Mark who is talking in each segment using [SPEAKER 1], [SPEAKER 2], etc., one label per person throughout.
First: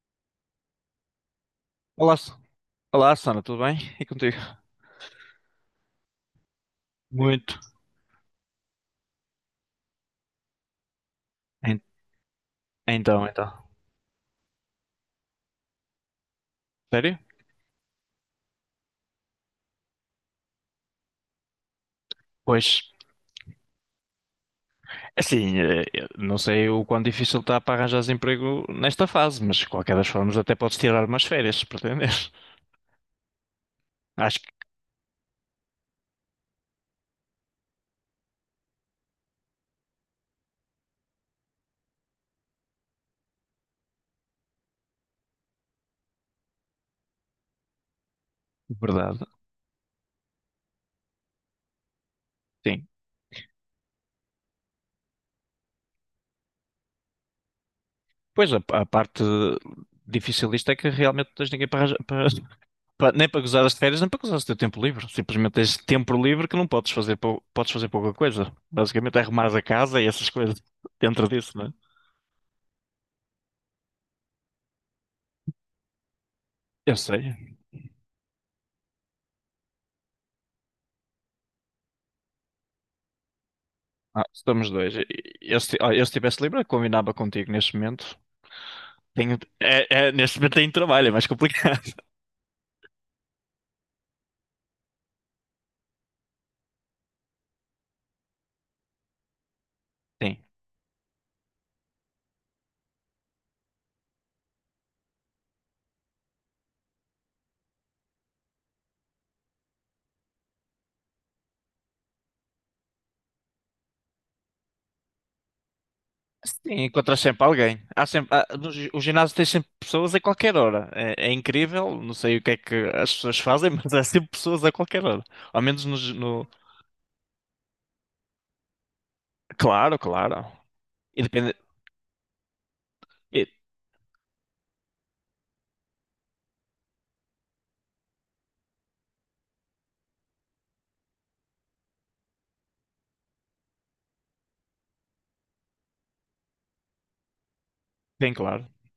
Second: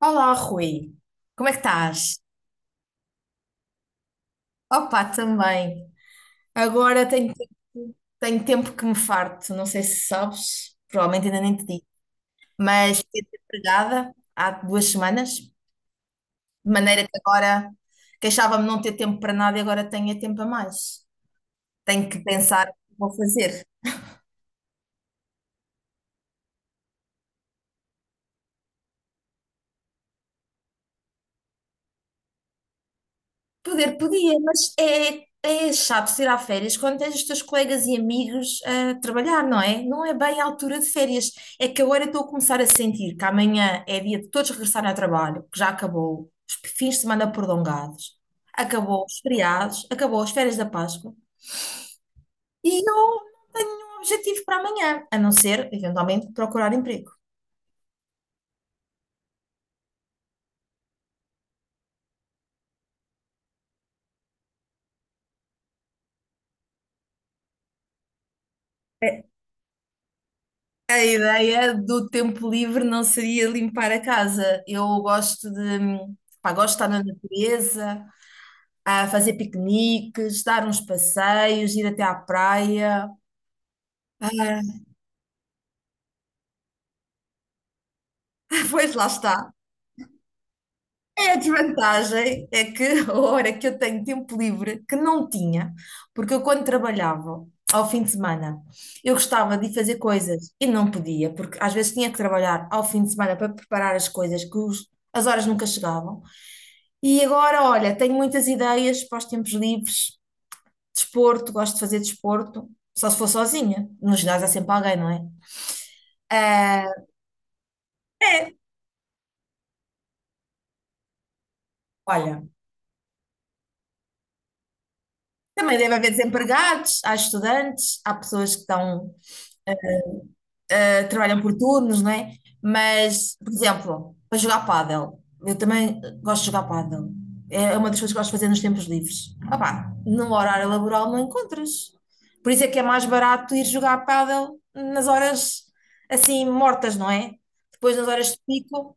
[SPEAKER 1] Olá, Rui. Como é que estás?
[SPEAKER 2] Olá, S- Olá, Sana. Tudo bem? E contigo?
[SPEAKER 1] Opa, também. Agora tenho,
[SPEAKER 2] Muito.
[SPEAKER 1] tenho tempo que me farto. Não sei se sabes, provavelmente ainda nem te
[SPEAKER 2] En-
[SPEAKER 1] digo, mas fiquei
[SPEAKER 2] Então, então.
[SPEAKER 1] desempregada há 2 semanas, de maneira que
[SPEAKER 2] Sério?
[SPEAKER 1] agora queixava-me não ter tempo para nada e agora tenho é tempo a mais. Tenho que pensar o
[SPEAKER 2] Pois,
[SPEAKER 1] que vou fazer.
[SPEAKER 2] é assim, eu não sei o quão difícil está para arranjar emprego nesta fase, mas de qualquer das formas até podes tirar umas férias, se pretenderes.
[SPEAKER 1] Poder podia,
[SPEAKER 2] Acho que,
[SPEAKER 1] mas é chato ir a férias quando tens os teus colegas e amigos a trabalhar, não é? Não é bem a altura de férias. É que agora eu estou a começar a sentir que amanhã é dia de todos regressarem ao trabalho, que já acabou os fins de semana prolongados,
[SPEAKER 2] é
[SPEAKER 1] acabou os
[SPEAKER 2] verdade,
[SPEAKER 1] feriados, acabou as férias da Páscoa e eu
[SPEAKER 2] sim.
[SPEAKER 1] não tenho nenhum objetivo para amanhã, a não ser, eventualmente, procurar emprego.
[SPEAKER 2] Pois, a parte difícil disto é que realmente não tens ninguém nem para gozar as férias, nem para gozar o teu tempo livre. Simplesmente tens tempo livre que não podes fazer, podes fazer pouca coisa. Basicamente é arrumar a casa e essas coisas
[SPEAKER 1] A
[SPEAKER 2] dentro disso, não é?
[SPEAKER 1] ideia do tempo livre não seria limpar a casa. Eu gosto de, pá, gosto de estar
[SPEAKER 2] Eu
[SPEAKER 1] na
[SPEAKER 2] sei.
[SPEAKER 1] natureza, a fazer piqueniques, dar uns passeios, ir até à praia.
[SPEAKER 2] Ah, estamos
[SPEAKER 1] Ah,
[SPEAKER 2] dois. Eu, se- Olha, eu se estivesse livre, eu combinava contigo neste momento.
[SPEAKER 1] pois lá
[SPEAKER 2] Tenho,
[SPEAKER 1] está.
[SPEAKER 2] neste momento tenho trabalho, é mais
[SPEAKER 1] É a
[SPEAKER 2] complicado.
[SPEAKER 1] desvantagem é que a hora que eu tenho tempo livre, que não tinha, porque eu quando trabalhava ao fim de semana, eu gostava de ir fazer
[SPEAKER 2] Sim.
[SPEAKER 1] coisas e não podia, porque às vezes tinha que trabalhar ao fim de semana para preparar as coisas que as horas nunca chegavam. E agora, olha, tenho muitas ideias para os tempos livres, desporto, gosto de fazer desporto, só se for sozinha. No ginásio há sempre alguém, não é?
[SPEAKER 2] Sim,
[SPEAKER 1] Ah,
[SPEAKER 2] encontras sempre alguém. Há sempre, há-
[SPEAKER 1] é,
[SPEAKER 2] no gi- o ginásio tem sempre pessoas a qualquer hora. É incrível, não sei
[SPEAKER 1] olha,
[SPEAKER 2] o que é que as pessoas fazem, mas há sempre pessoas a qualquer hora. Ao
[SPEAKER 1] também
[SPEAKER 2] menos
[SPEAKER 1] deve
[SPEAKER 2] no,
[SPEAKER 1] haver
[SPEAKER 2] gi- no-.
[SPEAKER 1] desempregados, há estudantes, há pessoas que estão,
[SPEAKER 2] Claro, claro.
[SPEAKER 1] ah, trabalham por turnos, não é? Mas,
[SPEAKER 2] E-.
[SPEAKER 1] por exemplo, para jogar pádel, eu também gosto de jogar pádel. É uma das coisas que gosto de fazer nos tempos livres. Ah, opá, no horário laboral não encontras. Por isso é que é mais barato ir jogar pádel nas horas assim mortas, não é? Depois, nas horas
[SPEAKER 2] Bem
[SPEAKER 1] de
[SPEAKER 2] claro.
[SPEAKER 1] pico,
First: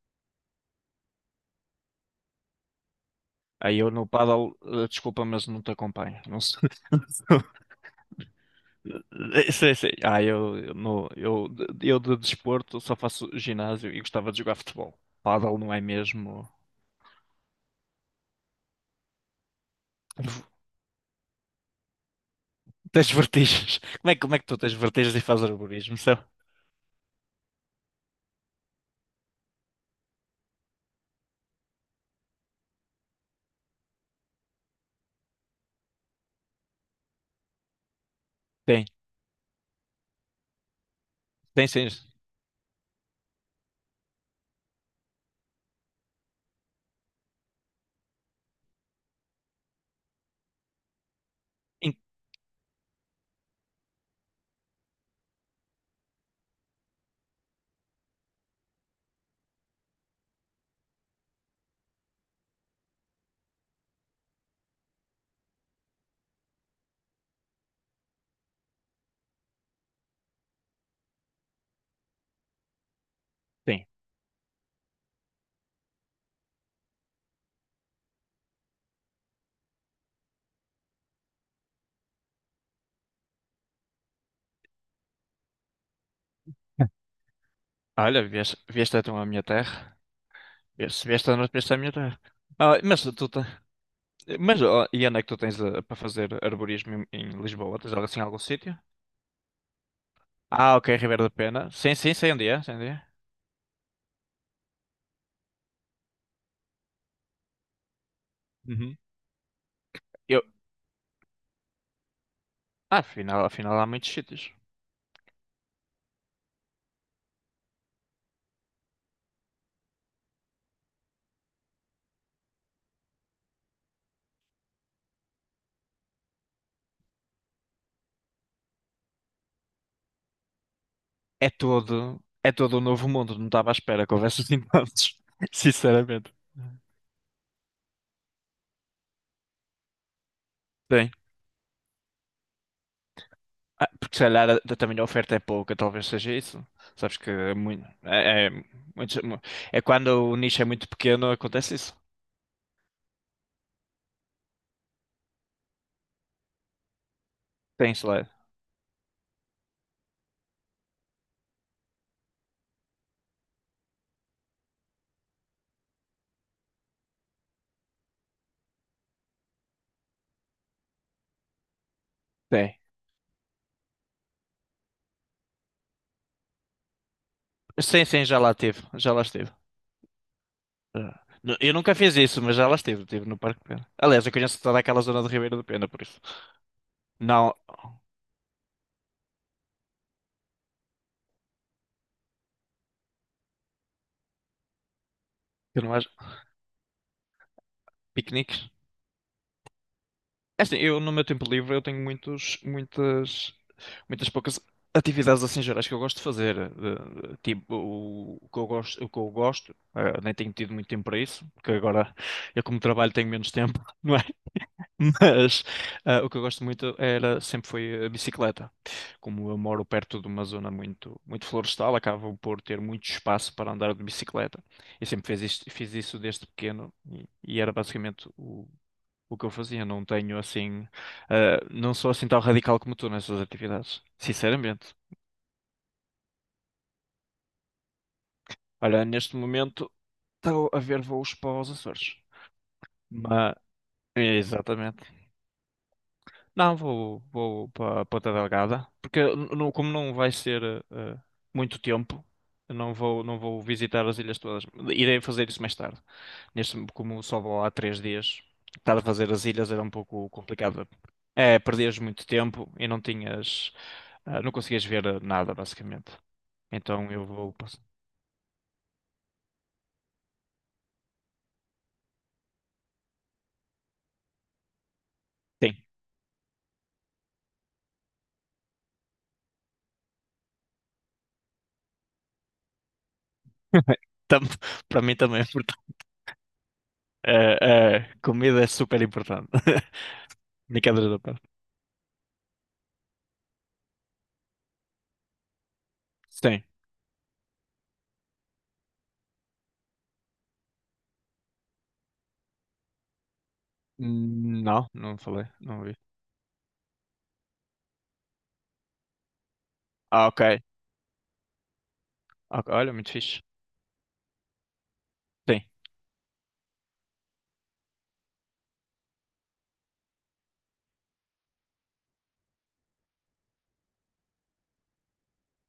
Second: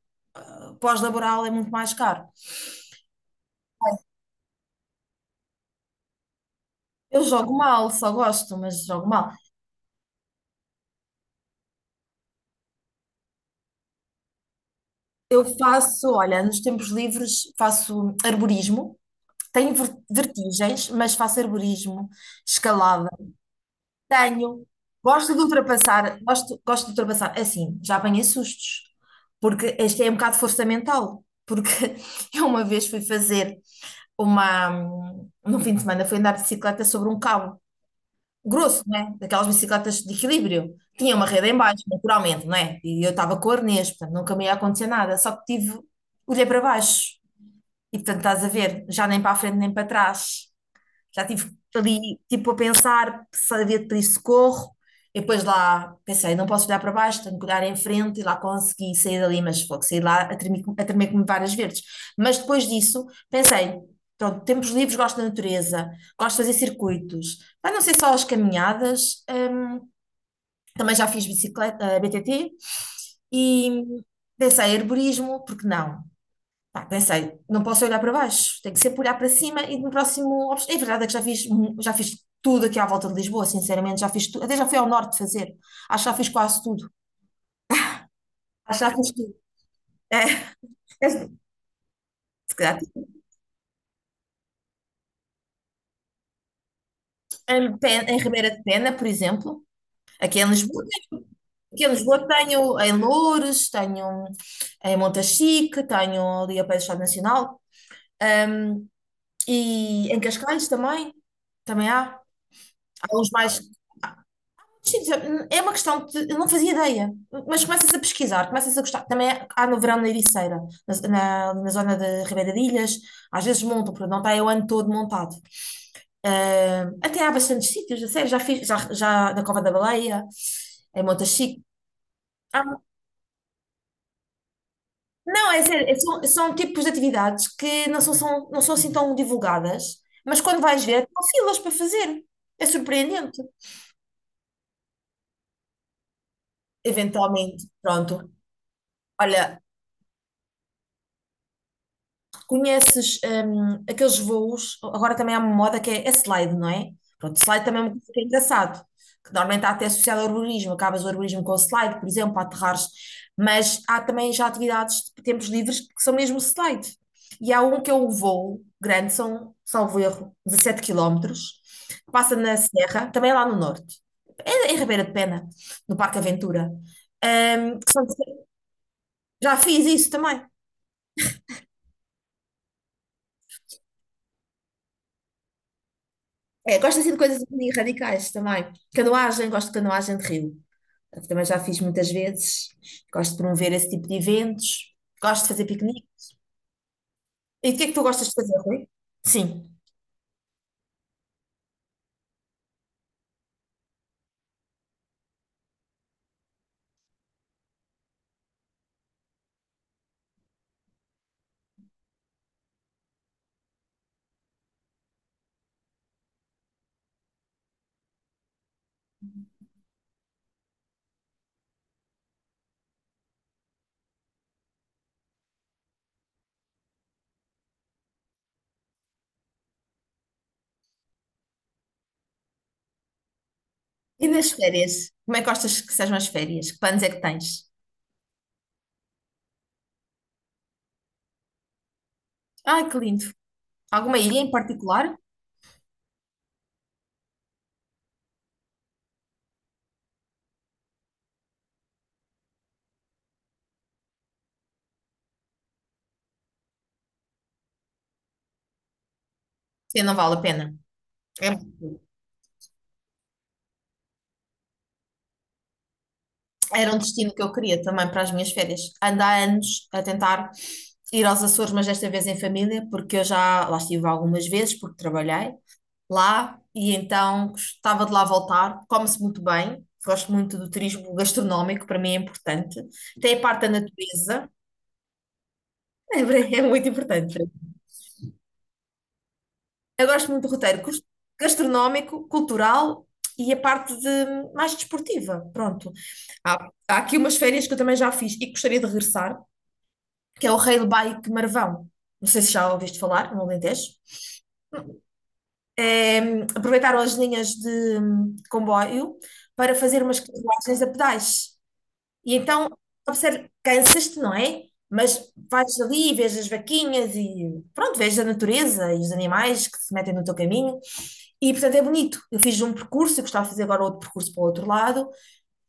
[SPEAKER 1] pós-laboral é muito mais caro.
[SPEAKER 2] Aí eu no paddle, desculpa, mas não te acompanho. Não sei.
[SPEAKER 1] Eu jogo mal, só gosto, mas jogo mal.
[SPEAKER 2] Sei, sei. Ah, eu no, eu de desporto só faço ginásio e gostava de jogar futebol.
[SPEAKER 1] Eu
[SPEAKER 2] Paddle não é
[SPEAKER 1] faço, olha,
[SPEAKER 2] mesmo.
[SPEAKER 1] nos tempos livres faço arborismo. Tenho vertigens, mas faço arborismo, escalada.
[SPEAKER 2] Tens vertigens. Como é que tu
[SPEAKER 1] Tenho.
[SPEAKER 2] tens vertigens e
[SPEAKER 1] Gosto de
[SPEAKER 2] fazes arborismo?
[SPEAKER 1] ultrapassar, gosto de ultrapassar. É assim, já apanhei sustos, porque este é um bocado de força mental. Porque eu uma vez fui fazer uma. Num fim de semana fui andar de bicicleta sobre um cabo grosso,
[SPEAKER 2] Tem,
[SPEAKER 1] né? Daquelas bicicletas de equilíbrio. Tinha uma rede em
[SPEAKER 2] tem
[SPEAKER 1] baixo,
[SPEAKER 2] sim.
[SPEAKER 1] naturalmente, não é? E eu estava com o arnês, portanto, nunca me ia acontecer nada. Só que tive, olhei para baixo e, portanto, estás a ver, já nem para a frente nem para trás. Já estive
[SPEAKER 2] In-.
[SPEAKER 1] ali, tipo, a pensar se havia de pedir socorro. E depois lá pensei, não posso olhar para baixo, tenho que olhar em frente e lá consegui sair dali, mas fogo, saí lá a tremer como várias verdes. Mas depois disso pensei, pronto, tempos livres, gosto da natureza, gosto de fazer circuitos. Mas não ser só as caminhadas, também já fiz bicicleta, BTT e
[SPEAKER 2] Tem.
[SPEAKER 1] pensei, herborismo, porque não? Pá, pensei, não posso olhar para baixo, tenho que sempre olhar para cima e no próximo. É verdade é que já fiz, já fiz tudo aqui à volta de Lisboa, sinceramente, já fiz tudo, até já fui ao norte fazer, acho que já fiz quase tudo,
[SPEAKER 2] Olha, vieste,
[SPEAKER 1] acho que já
[SPEAKER 2] vieste
[SPEAKER 1] fiz
[SPEAKER 2] então à
[SPEAKER 1] tudo.
[SPEAKER 2] minha terra.
[SPEAKER 1] É,
[SPEAKER 2] Vieste,
[SPEAKER 1] se
[SPEAKER 2] vieste à noite, vieste à minha terra. Ah,
[SPEAKER 1] calhar,
[SPEAKER 2] mas ó, e onde é que tu tens para fazer arborismo em,
[SPEAKER 1] em,
[SPEAKER 2] Lisboa? Tens
[SPEAKER 1] Pe- em
[SPEAKER 2] assim algum
[SPEAKER 1] Ribeira de
[SPEAKER 2] sítio?
[SPEAKER 1] Pena, por exemplo, aqui em
[SPEAKER 2] Ah,
[SPEAKER 1] Lisboa,
[SPEAKER 2] ok, Ribeiro da Pena.
[SPEAKER 1] aqui em
[SPEAKER 2] Sim, sim,
[SPEAKER 1] Lisboa
[SPEAKER 2] sei onde é, sei
[SPEAKER 1] tenho
[SPEAKER 2] onde
[SPEAKER 1] em
[SPEAKER 2] é.
[SPEAKER 1] Loures, tenho em Montachique, tenho ali a pé do Estado Nacional
[SPEAKER 2] Uhum.
[SPEAKER 1] e em
[SPEAKER 2] Eu...
[SPEAKER 1] Cascais também, também há,
[SPEAKER 2] Ah,
[SPEAKER 1] há uns
[SPEAKER 2] afinal,
[SPEAKER 1] mais,
[SPEAKER 2] afinal há muitos sítios.
[SPEAKER 1] sim, é uma questão que eu não fazia ideia. Mas começas a pesquisar, começas a gostar. Também há no verão na Ericeira, na zona de Ribeira de Ilhas. Às vezes montam, porque não está aí o ano todo montado. Ah, até há bastantes sítios, a sério. Já fiz, já na Cova da Baleia, em
[SPEAKER 2] É
[SPEAKER 1] Montachique.
[SPEAKER 2] todo, é
[SPEAKER 1] Ah,
[SPEAKER 2] todo um novo mundo, não estava à espera que houvesse assim tantos,
[SPEAKER 1] não, é sério. é- são,
[SPEAKER 2] sinceramente.
[SPEAKER 1] são tipos de atividades que não não são assim tão divulgadas, mas quando vais ver,
[SPEAKER 2] Sim.
[SPEAKER 1] há filas para fazer. É surpreendente.
[SPEAKER 2] Ah, porque se calhar também a oferta é pouca, talvez seja isso. Sabes que é
[SPEAKER 1] Eventualmente,
[SPEAKER 2] muito,
[SPEAKER 1] pronto.
[SPEAKER 2] muitos- mu-
[SPEAKER 1] Olha,
[SPEAKER 2] é quando o nicho é muito pequeno, acontece isso.
[SPEAKER 1] conheces aqueles voos, agora também há uma moda que é slide, não é? Pronto, slide também é uma
[SPEAKER 2] Tem
[SPEAKER 1] coisa que é
[SPEAKER 2] slide.
[SPEAKER 1] engraçado, que normalmente está até associado ao urbanismo, acabas o urbanismo com o slide, por exemplo, para aterrares, mas há também já atividades de tempos livres que são mesmo slide. E há um que é o voo grande, são, salvo erro, 17 quilómetros, passa na
[SPEAKER 2] Tem.
[SPEAKER 1] Serra, também é lá no norte, é em Ribeira de Pena, no Parque Aventura. Hum, que são-
[SPEAKER 2] Sim, sim, já lá teve, já lá esteve.
[SPEAKER 1] já fiz isso também.
[SPEAKER 2] Já. Eu nunca fiz isso, mas já lá esteve, estive no Parque de Pena. Aliás, eu conheço toda aquela zona do Ribeiro do Pena, por isso.
[SPEAKER 1] É, gosto assim de coisas um
[SPEAKER 2] Não,
[SPEAKER 1] bocadinho radicais também. Canoagem, gosto de canoagem de rio. Também já fiz muitas vezes. Gosto de promover esse tipo de eventos. Gosto de fazer
[SPEAKER 2] eu não
[SPEAKER 1] piquenique.
[SPEAKER 2] acho
[SPEAKER 1] E o que é que tu gostas de fazer,
[SPEAKER 2] piqueniques.
[SPEAKER 1] Rui? Sim.
[SPEAKER 2] É assim, eu no meu tempo livre eu tenho muitos, muitas, muitas poucas atividades assim gerais que eu gosto de fazer. Tipo, o que eu gosto, nem tenho tido muito tempo para isso, porque agora eu como trabalho tenho menos tempo, não é? Mas o que eu gosto muito era sempre foi a bicicleta. Como eu moro perto de uma zona muito muito florestal, acabo por ter muito espaço para andar de bicicleta. Eu sempre fiz isto, fiz isso desde pequeno e era basicamente o que eu fazia. Não tenho assim, não sou assim tão radical como tu nessas atividades,
[SPEAKER 1] E nas férias?
[SPEAKER 2] sinceramente.
[SPEAKER 1] Como é que gostas que sejam as férias? Que planos é que tens?
[SPEAKER 2] Olha, neste momento estou a ver voos para os Açores.
[SPEAKER 1] Ai, que lindo.
[SPEAKER 2] Mas,
[SPEAKER 1] Alguma ilha em
[SPEAKER 2] exatamente.
[SPEAKER 1] particular?
[SPEAKER 2] Não, vou para Ponta Delgada, porque como não vai ser eh, muito tempo, eu não vou visitar as ilhas todas. Irei fazer isso mais tarde. Neste, como só vou há 3 dias, estar a fazer as ilhas era um
[SPEAKER 1] Sim, não
[SPEAKER 2] pouco
[SPEAKER 1] vale a pena.
[SPEAKER 2] complicado.
[SPEAKER 1] É
[SPEAKER 2] É,
[SPEAKER 1] muito
[SPEAKER 2] perdias
[SPEAKER 1] lindo.
[SPEAKER 2] muito tempo e não tinhas, não conseguias ver nada, basicamente.
[SPEAKER 1] Era um
[SPEAKER 2] Então eu
[SPEAKER 1] destino que eu
[SPEAKER 2] vou. Pass-.
[SPEAKER 1] queria também para as minhas férias. Ando há anos a tentar ir aos Açores, mas desta vez em família, porque eu já lá estive algumas vezes, porque trabalhei
[SPEAKER 2] Sim.
[SPEAKER 1] lá e então gostava de lá voltar. Come-se muito bem, gosto muito do turismo gastronómico, para mim é importante. Tem a parte da
[SPEAKER 2] Tam-
[SPEAKER 1] natureza,
[SPEAKER 2] Para mim também é importante.
[SPEAKER 1] é, é muito importante.
[SPEAKER 2] Eh, Comida é super importante.
[SPEAKER 1] Eu gosto muito do roteiro
[SPEAKER 2] Brincadeiras da parte.
[SPEAKER 1] gastronómico, cultural e a parte de, mais desportiva. Pronto.
[SPEAKER 2] Sim.
[SPEAKER 1] Há aqui umas férias que eu também já fiz e que gostaria de regressar, que é o Rei do Baique Marvão. Não sei se já ouviste falar, no Alentejo.
[SPEAKER 2] Não, não falei, não vi.
[SPEAKER 1] É, aproveitaram as linhas de comboio para fazer umas
[SPEAKER 2] Ah, ok.
[SPEAKER 1] carruagens a pedais. E
[SPEAKER 2] Ok,
[SPEAKER 1] então,
[SPEAKER 2] olha, muito fixe.
[SPEAKER 1] observa, cansas-te, não é? Mas
[SPEAKER 2] Sim.
[SPEAKER 1] vais ali e vês as vaquinhas e pronto, vês a natureza e os animais que se metem no teu caminho. E portanto é bonito. Eu fiz um percurso, eu gostava de fazer agora outro percurso para o outro lado.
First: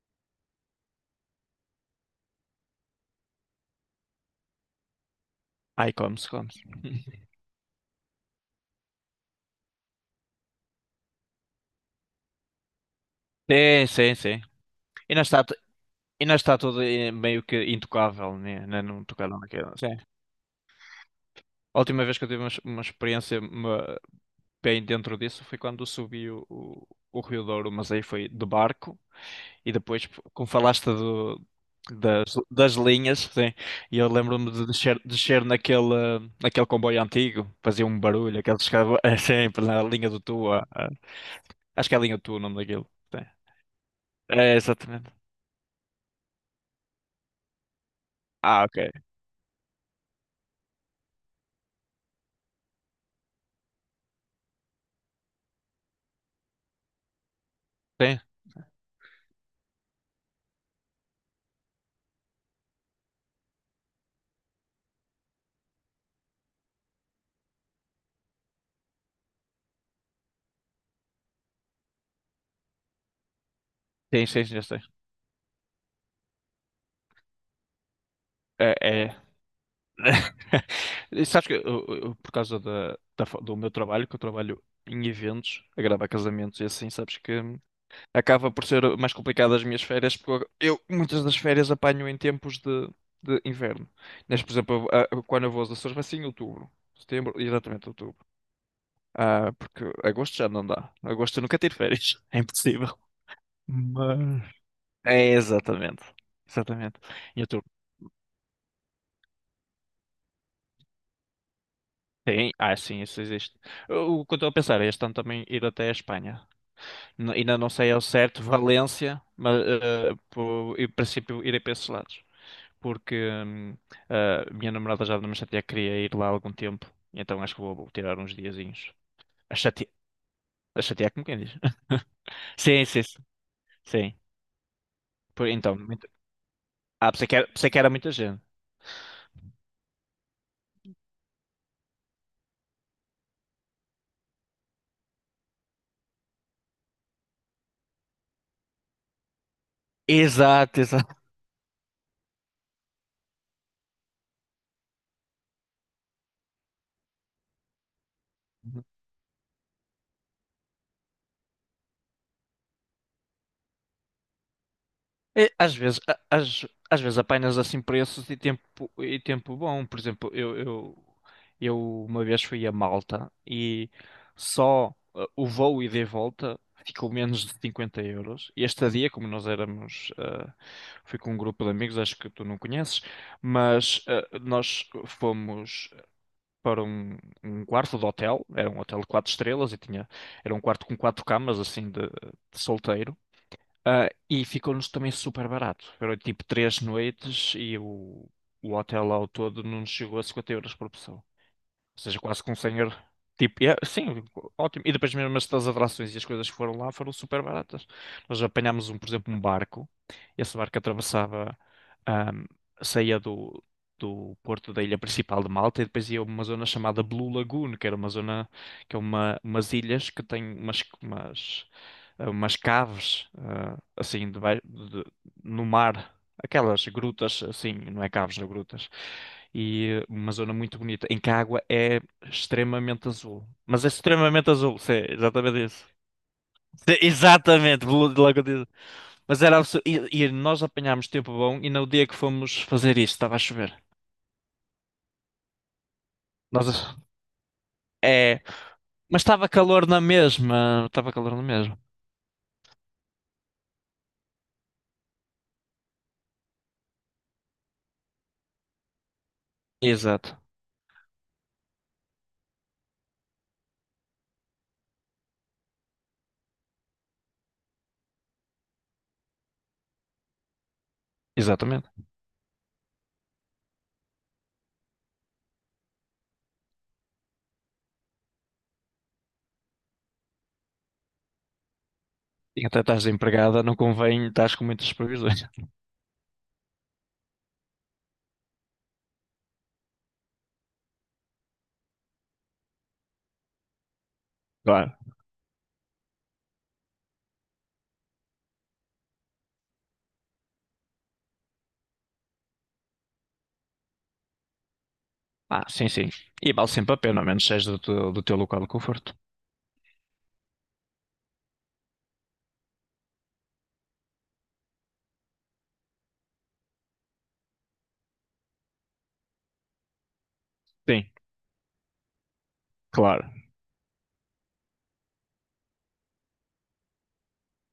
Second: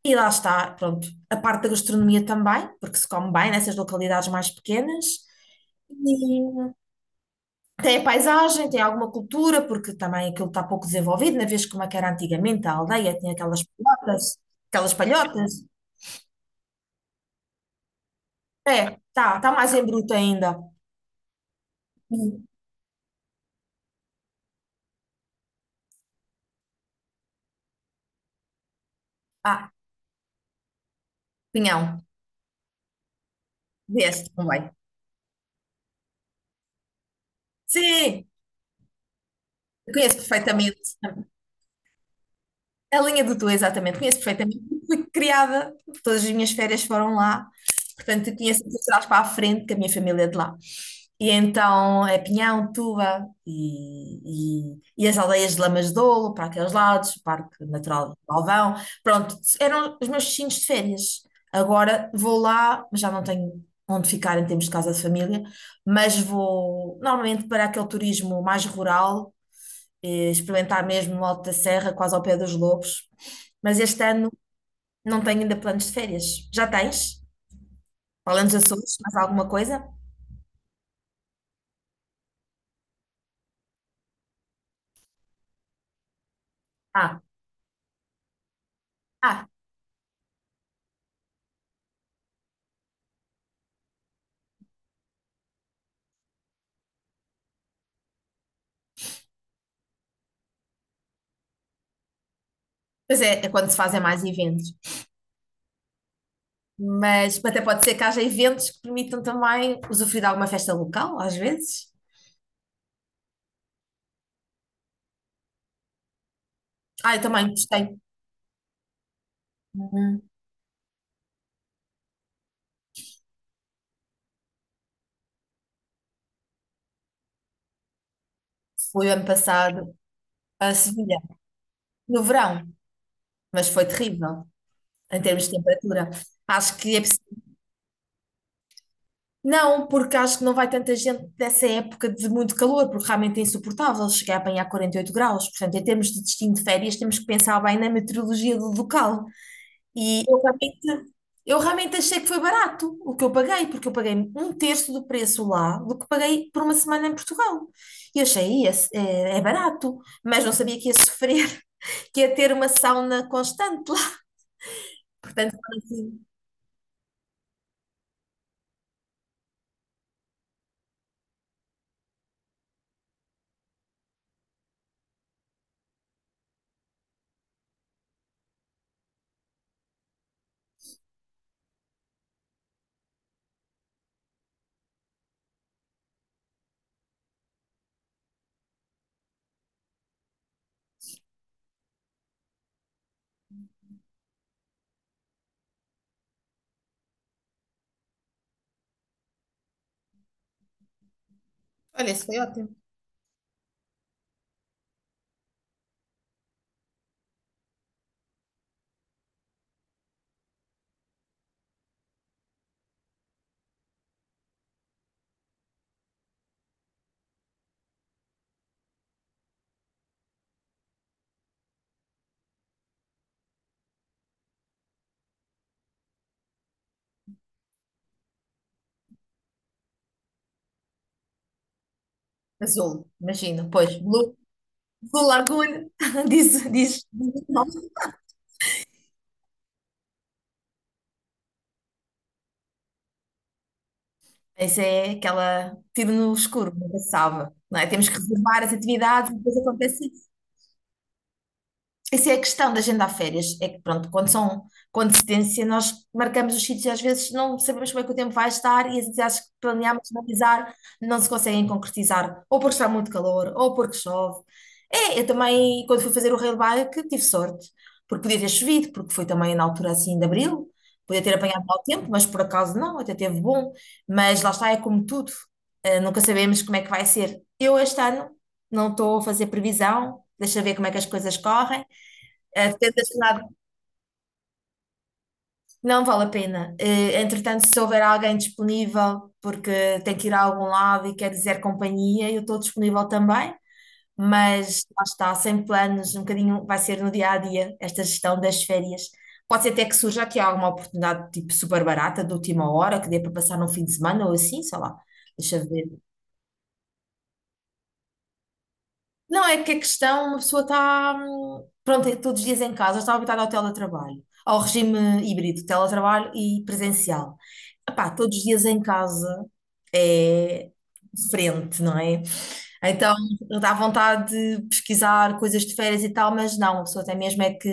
[SPEAKER 1] E lá está, pronto, a parte da gastronomia também, porque se come bem nessas localidades mais pequenas.
[SPEAKER 2] Ai, come-se,
[SPEAKER 1] E
[SPEAKER 2] come-se.
[SPEAKER 1] tem a paisagem, tem alguma cultura, porque também aquilo está pouco desenvolvido, na vez como é que era antigamente a aldeia, tinha aquelas
[SPEAKER 2] Sim, sim,
[SPEAKER 1] palhotas,
[SPEAKER 2] sim.
[SPEAKER 1] aquelas
[SPEAKER 2] E não está,
[SPEAKER 1] palhotas.
[SPEAKER 2] e não está, tudo meio que intocável, né? Não,
[SPEAKER 1] É,
[SPEAKER 2] é
[SPEAKER 1] está
[SPEAKER 2] não tocaram
[SPEAKER 1] tá
[SPEAKER 2] naquilo.
[SPEAKER 1] mais em
[SPEAKER 2] Sim.
[SPEAKER 1] bruto ainda.
[SPEAKER 2] A última vez que eu tive
[SPEAKER 1] Sim.
[SPEAKER 2] uma experiência bem dentro disso foi quando subi o, o Rio Douro, mas aí foi de barco.
[SPEAKER 1] Ah,
[SPEAKER 2] E depois, tipo, como falaste do,
[SPEAKER 1] Pinhão.
[SPEAKER 2] das, das linhas, sim, e eu
[SPEAKER 1] Vieste, não
[SPEAKER 2] lembro-me de
[SPEAKER 1] vai.
[SPEAKER 2] descer naquele comboio antigo, fazia um
[SPEAKER 1] Sim,
[SPEAKER 2] barulho, aqueles que é sempre na
[SPEAKER 1] eu
[SPEAKER 2] linha
[SPEAKER 1] conheço
[SPEAKER 2] do Tua.
[SPEAKER 1] perfeitamente.
[SPEAKER 2] Acho que é a linha do Tua o nome daquilo.
[SPEAKER 1] A
[SPEAKER 2] Sim.
[SPEAKER 1] linha do Tu, exatamente, conheço
[SPEAKER 2] É,
[SPEAKER 1] perfeitamente, fui
[SPEAKER 2] exatamente.
[SPEAKER 1] criada, todas as minhas férias foram lá, portanto, eu conheço
[SPEAKER 2] Ah,
[SPEAKER 1] de
[SPEAKER 2] ok.
[SPEAKER 1] trás para a frente, que a minha família é de lá. E então é Pinhão, Tuba e as aldeias de Lamas de Douro, para aqueles lados, o Parque Natural de
[SPEAKER 2] Sim,
[SPEAKER 1] Galvão. Pronto, eram os meus destinos de férias. Agora vou lá, mas já não tenho onde ficar em termos de casa de família, mas vou normalmente para aquele turismo mais rural, experimentar mesmo o Alto da Serra, quase ao pé dos Lobos. Mas este
[SPEAKER 2] sim,
[SPEAKER 1] ano
[SPEAKER 2] sim, já sei.
[SPEAKER 1] não tenho ainda planos de férias. Já tens? Falando dos
[SPEAKER 2] É,
[SPEAKER 1] Açores, mais
[SPEAKER 2] é.
[SPEAKER 1] alguma coisa?
[SPEAKER 2] E sabes que, por causa do meu trabalho, que eu trabalho em eventos, a gravar casamentos e assim, sabes
[SPEAKER 1] Ah,
[SPEAKER 2] que acaba por ser mais
[SPEAKER 1] ah,
[SPEAKER 2] complicado as minhas férias, porque eu muitas das férias apanho em tempos de inverno. Neste, por exemplo, quando eu vou aos Açores vai ser em outubro, setembro, exatamente outubro. Ah, porque agosto já não dá. Agosto eu nunca tiro férias, é impossível.
[SPEAKER 1] pois é, quando se fazem mais
[SPEAKER 2] Mas...
[SPEAKER 1] eventos.
[SPEAKER 2] É, exatamente. Exatamente. Em
[SPEAKER 1] Mas até
[SPEAKER 2] outubro.
[SPEAKER 1] pode ser que haja eventos que permitam também usufruir de alguma festa local, às vezes.
[SPEAKER 2] Tem, ah, sim, isso existe. O que eu estou a pensar é este ano também ir até a Espanha.
[SPEAKER 1] Ah, eu também
[SPEAKER 2] Ainda não sei
[SPEAKER 1] gostei.
[SPEAKER 2] ao certo Valência, mas
[SPEAKER 1] Uhum.
[SPEAKER 2] em princípio irei para esses lados. Porque a minha namorada já me chateia que queria ir lá há algum tempo, então acho que vou tirar uns diazinhos.
[SPEAKER 1] Fui ano
[SPEAKER 2] A chatear,
[SPEAKER 1] passado a
[SPEAKER 2] a chatear
[SPEAKER 1] Sevilha,
[SPEAKER 2] como quem diz.
[SPEAKER 1] no verão,
[SPEAKER 2] Sim, sim, sim.
[SPEAKER 1] mas foi
[SPEAKER 2] Sim.
[SPEAKER 1] terrível em termos de
[SPEAKER 2] Então, muito...
[SPEAKER 1] temperatura. Acho que é
[SPEAKER 2] pensei que era muita gente.
[SPEAKER 1] Não, porque acho que não vai tanta gente dessa época de muito calor, porque realmente é insuportável chegar a apanhar 48 graus. Portanto, em termos de destino de férias, temos que pensar bem na meteorologia do local. E eu
[SPEAKER 2] Exato,
[SPEAKER 1] realmente,
[SPEAKER 2] exato.
[SPEAKER 1] eu realmente achei que foi barato o que eu paguei, porque eu paguei um terço do preço lá do que paguei por uma semana em Portugal. E eu achei: "É barato, mas não sabia que ia sofrer, que ia ter uma sauna constante lá."
[SPEAKER 2] É,
[SPEAKER 1] Portanto,
[SPEAKER 2] às
[SPEAKER 1] foi
[SPEAKER 2] vezes, a-
[SPEAKER 1] assim.
[SPEAKER 2] às, às vezes apenas assim preços e tempo bom. Por exemplo, eu uma vez fui a Malta e só o voo ida e volta ficou menos de 50 euros. E esta dia, como nós éramos, fui com um grupo de amigos, acho que tu não conheces, mas nós fomos para um, quarto de hotel, era um hotel de 4 estrelas e tinha, era um quarto com 4 camas, assim, de solteiro. Ah, e ficou-nos também super barato. Foram tipo 3 noites e o hotel ao todo não nos chegou a 50€ por pessoa. Ou
[SPEAKER 1] Olha,
[SPEAKER 2] seja,
[SPEAKER 1] isso foi
[SPEAKER 2] quase com um
[SPEAKER 1] ótimo.
[SPEAKER 2] senhor. Tipo, é sim, ótimo. E depois mesmo as das atrações e as coisas que foram lá foram super baratas. Nós apanhámos um, por exemplo, um barco. Esse barco atravessava, ahm, saía do porto da ilha principal de Malta e depois ia a uma zona chamada Blue Lagoon, que era uma zona, que é uma, umas ilhas que têm umas caves, assim, no mar aquelas grutas, assim, não é caves, não grutas. E uma zona muito bonita, em que a água é
[SPEAKER 1] Azul,
[SPEAKER 2] extremamente azul.
[SPEAKER 1] imagino.
[SPEAKER 2] Mas é
[SPEAKER 1] Pois, blue
[SPEAKER 2] extremamente azul, sim,
[SPEAKER 1] do
[SPEAKER 2] exatamente
[SPEAKER 1] Laguna,
[SPEAKER 2] isso.
[SPEAKER 1] diz,
[SPEAKER 2] Sim,
[SPEAKER 1] diz,
[SPEAKER 2] exatamente, de logo diz. Mas era absurdo. E nós apanhámos tempo bom e no dia que fomos fazer isso estava a chover.
[SPEAKER 1] essa é aquela tiro no escuro,
[SPEAKER 2] Nós,
[SPEAKER 1] nunca se salva, não é? Temos que
[SPEAKER 2] é,
[SPEAKER 1] reservar as
[SPEAKER 2] mas
[SPEAKER 1] atividades,
[SPEAKER 2] estava
[SPEAKER 1] depois
[SPEAKER 2] calor na
[SPEAKER 1] acontece.
[SPEAKER 2] mesma, estava calor na mesma.
[SPEAKER 1] Essa é a questão da agenda a férias. É que, pronto, quando são com antecedência, nós marcamos os sítios e às vezes não sabemos como é que o tempo vai estar e as atividades que planeámos
[SPEAKER 2] Exato,
[SPEAKER 1] realizar não se conseguem concretizar, ou porque está muito calor, ou porque chove. É, eu também, quando fui fazer o rail bike, tive sorte, porque podia ter chovido, porque foi também na altura assim de abril, podia ter apanhado mau
[SPEAKER 2] exatamente.
[SPEAKER 1] tempo, mas por acaso não, até teve bom. Mas lá está, é como tudo, nunca sabemos como é que vai ser. Eu este ano não estou a fazer previsão, deixa ver como é que as coisas correm.
[SPEAKER 2] E
[SPEAKER 1] É,
[SPEAKER 2] até
[SPEAKER 1] tenta
[SPEAKER 2] estás
[SPEAKER 1] esse lado.
[SPEAKER 2] desempregada, não convém, estás com muitas previsões.
[SPEAKER 1] Não vale a pena. Entretanto, se houver alguém disponível, porque tem que ir a algum lado e quer dizer companhia, eu estou disponível também, mas lá está, sem planos, um bocadinho vai ser no dia a dia esta gestão das férias. Pode ser até que surja aqui alguma oportunidade tipo super barata, de última hora, que dê para passar num fim de semana ou assim, sei lá. Deixa
[SPEAKER 2] Ah,
[SPEAKER 1] eu ver.
[SPEAKER 2] sim, sim. E vale sempre a pena, a menos seja do teu local de conforto.
[SPEAKER 1] Não, é que a questão, uma pessoa está, pronto, é todos os dias em casa, está habituada ao teletrabalho, ao regime híbrido, teletrabalho e presencial. Epá, todos os dias em casa é
[SPEAKER 2] Sim,
[SPEAKER 1] diferente, não é? Então,
[SPEAKER 2] claro.
[SPEAKER 1] dá vontade de pesquisar coisas de férias e tal, mas não, a pessoa tem mesmo é que.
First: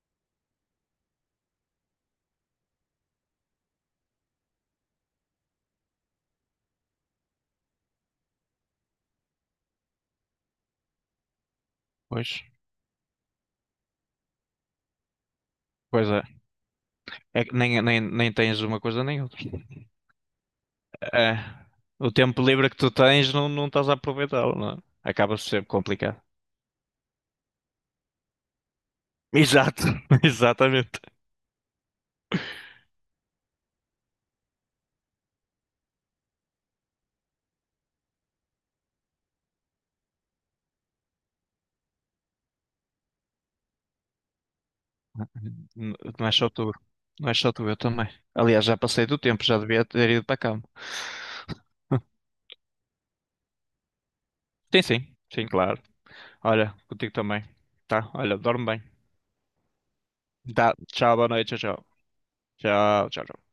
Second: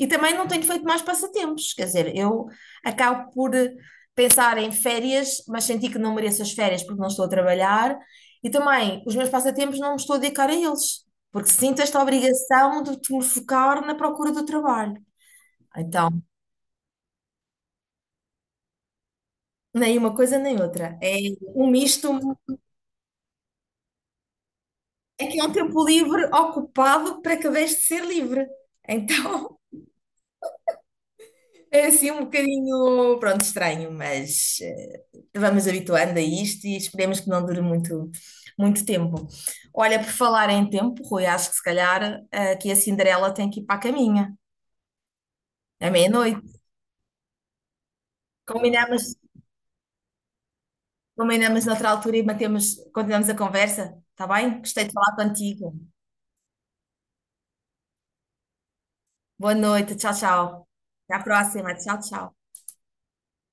[SPEAKER 1] E também não tenho feito mais passatempos, quer dizer, eu acabo por pensar em férias, mas senti que não mereço as férias porque não estou a trabalhar, e também os meus passatempos não me estou a dedicar a eles, porque sinto esta
[SPEAKER 2] Pois,
[SPEAKER 1] obrigação de te me focar na procura do trabalho.
[SPEAKER 2] pois
[SPEAKER 1] Então,
[SPEAKER 2] é. É que nem tens uma coisa nem outra.
[SPEAKER 1] nem uma coisa nem outra. É
[SPEAKER 2] É,
[SPEAKER 1] um misto,
[SPEAKER 2] o tempo livre que tu tens não estás a aproveitá-lo, não é?
[SPEAKER 1] é que é
[SPEAKER 2] Acaba-se
[SPEAKER 1] um
[SPEAKER 2] sempre
[SPEAKER 1] tempo
[SPEAKER 2] complicado.
[SPEAKER 1] livre ocupado para que deixe de ser livre. Então.
[SPEAKER 2] Exato, exatamente.
[SPEAKER 1] É assim um bocadinho, pronto, estranho, mas vamos habituando a isto e esperemos que não dure muito, muito tempo. Olha, por falar em tempo, Rui, acho que se calhar aqui a Cinderela tem que ir para a caminha, é
[SPEAKER 2] Não é só
[SPEAKER 1] meia-noite.
[SPEAKER 2] tu. Não é só tu, eu também. Aliás, já passei
[SPEAKER 1] Combinamos,
[SPEAKER 2] do tempo, já devia ter ido para a cama.
[SPEAKER 1] combinamos noutra altura e mantemos, continuamos a conversa, está bem?
[SPEAKER 2] Sim,
[SPEAKER 1] Gostei de falar
[SPEAKER 2] sim, sim,
[SPEAKER 1] contigo.
[SPEAKER 2] claro. Olha, contigo também. Tá? Olha, dorme bem.
[SPEAKER 1] Boa noite, tchau, tchau.
[SPEAKER 2] Tá,
[SPEAKER 1] Até
[SPEAKER 2] tchau,
[SPEAKER 1] à
[SPEAKER 2] boa noite,
[SPEAKER 1] próxima,
[SPEAKER 2] tchau, tchau.
[SPEAKER 1] tchau, tchau.
[SPEAKER 2] Tchau, tchau. Tchau.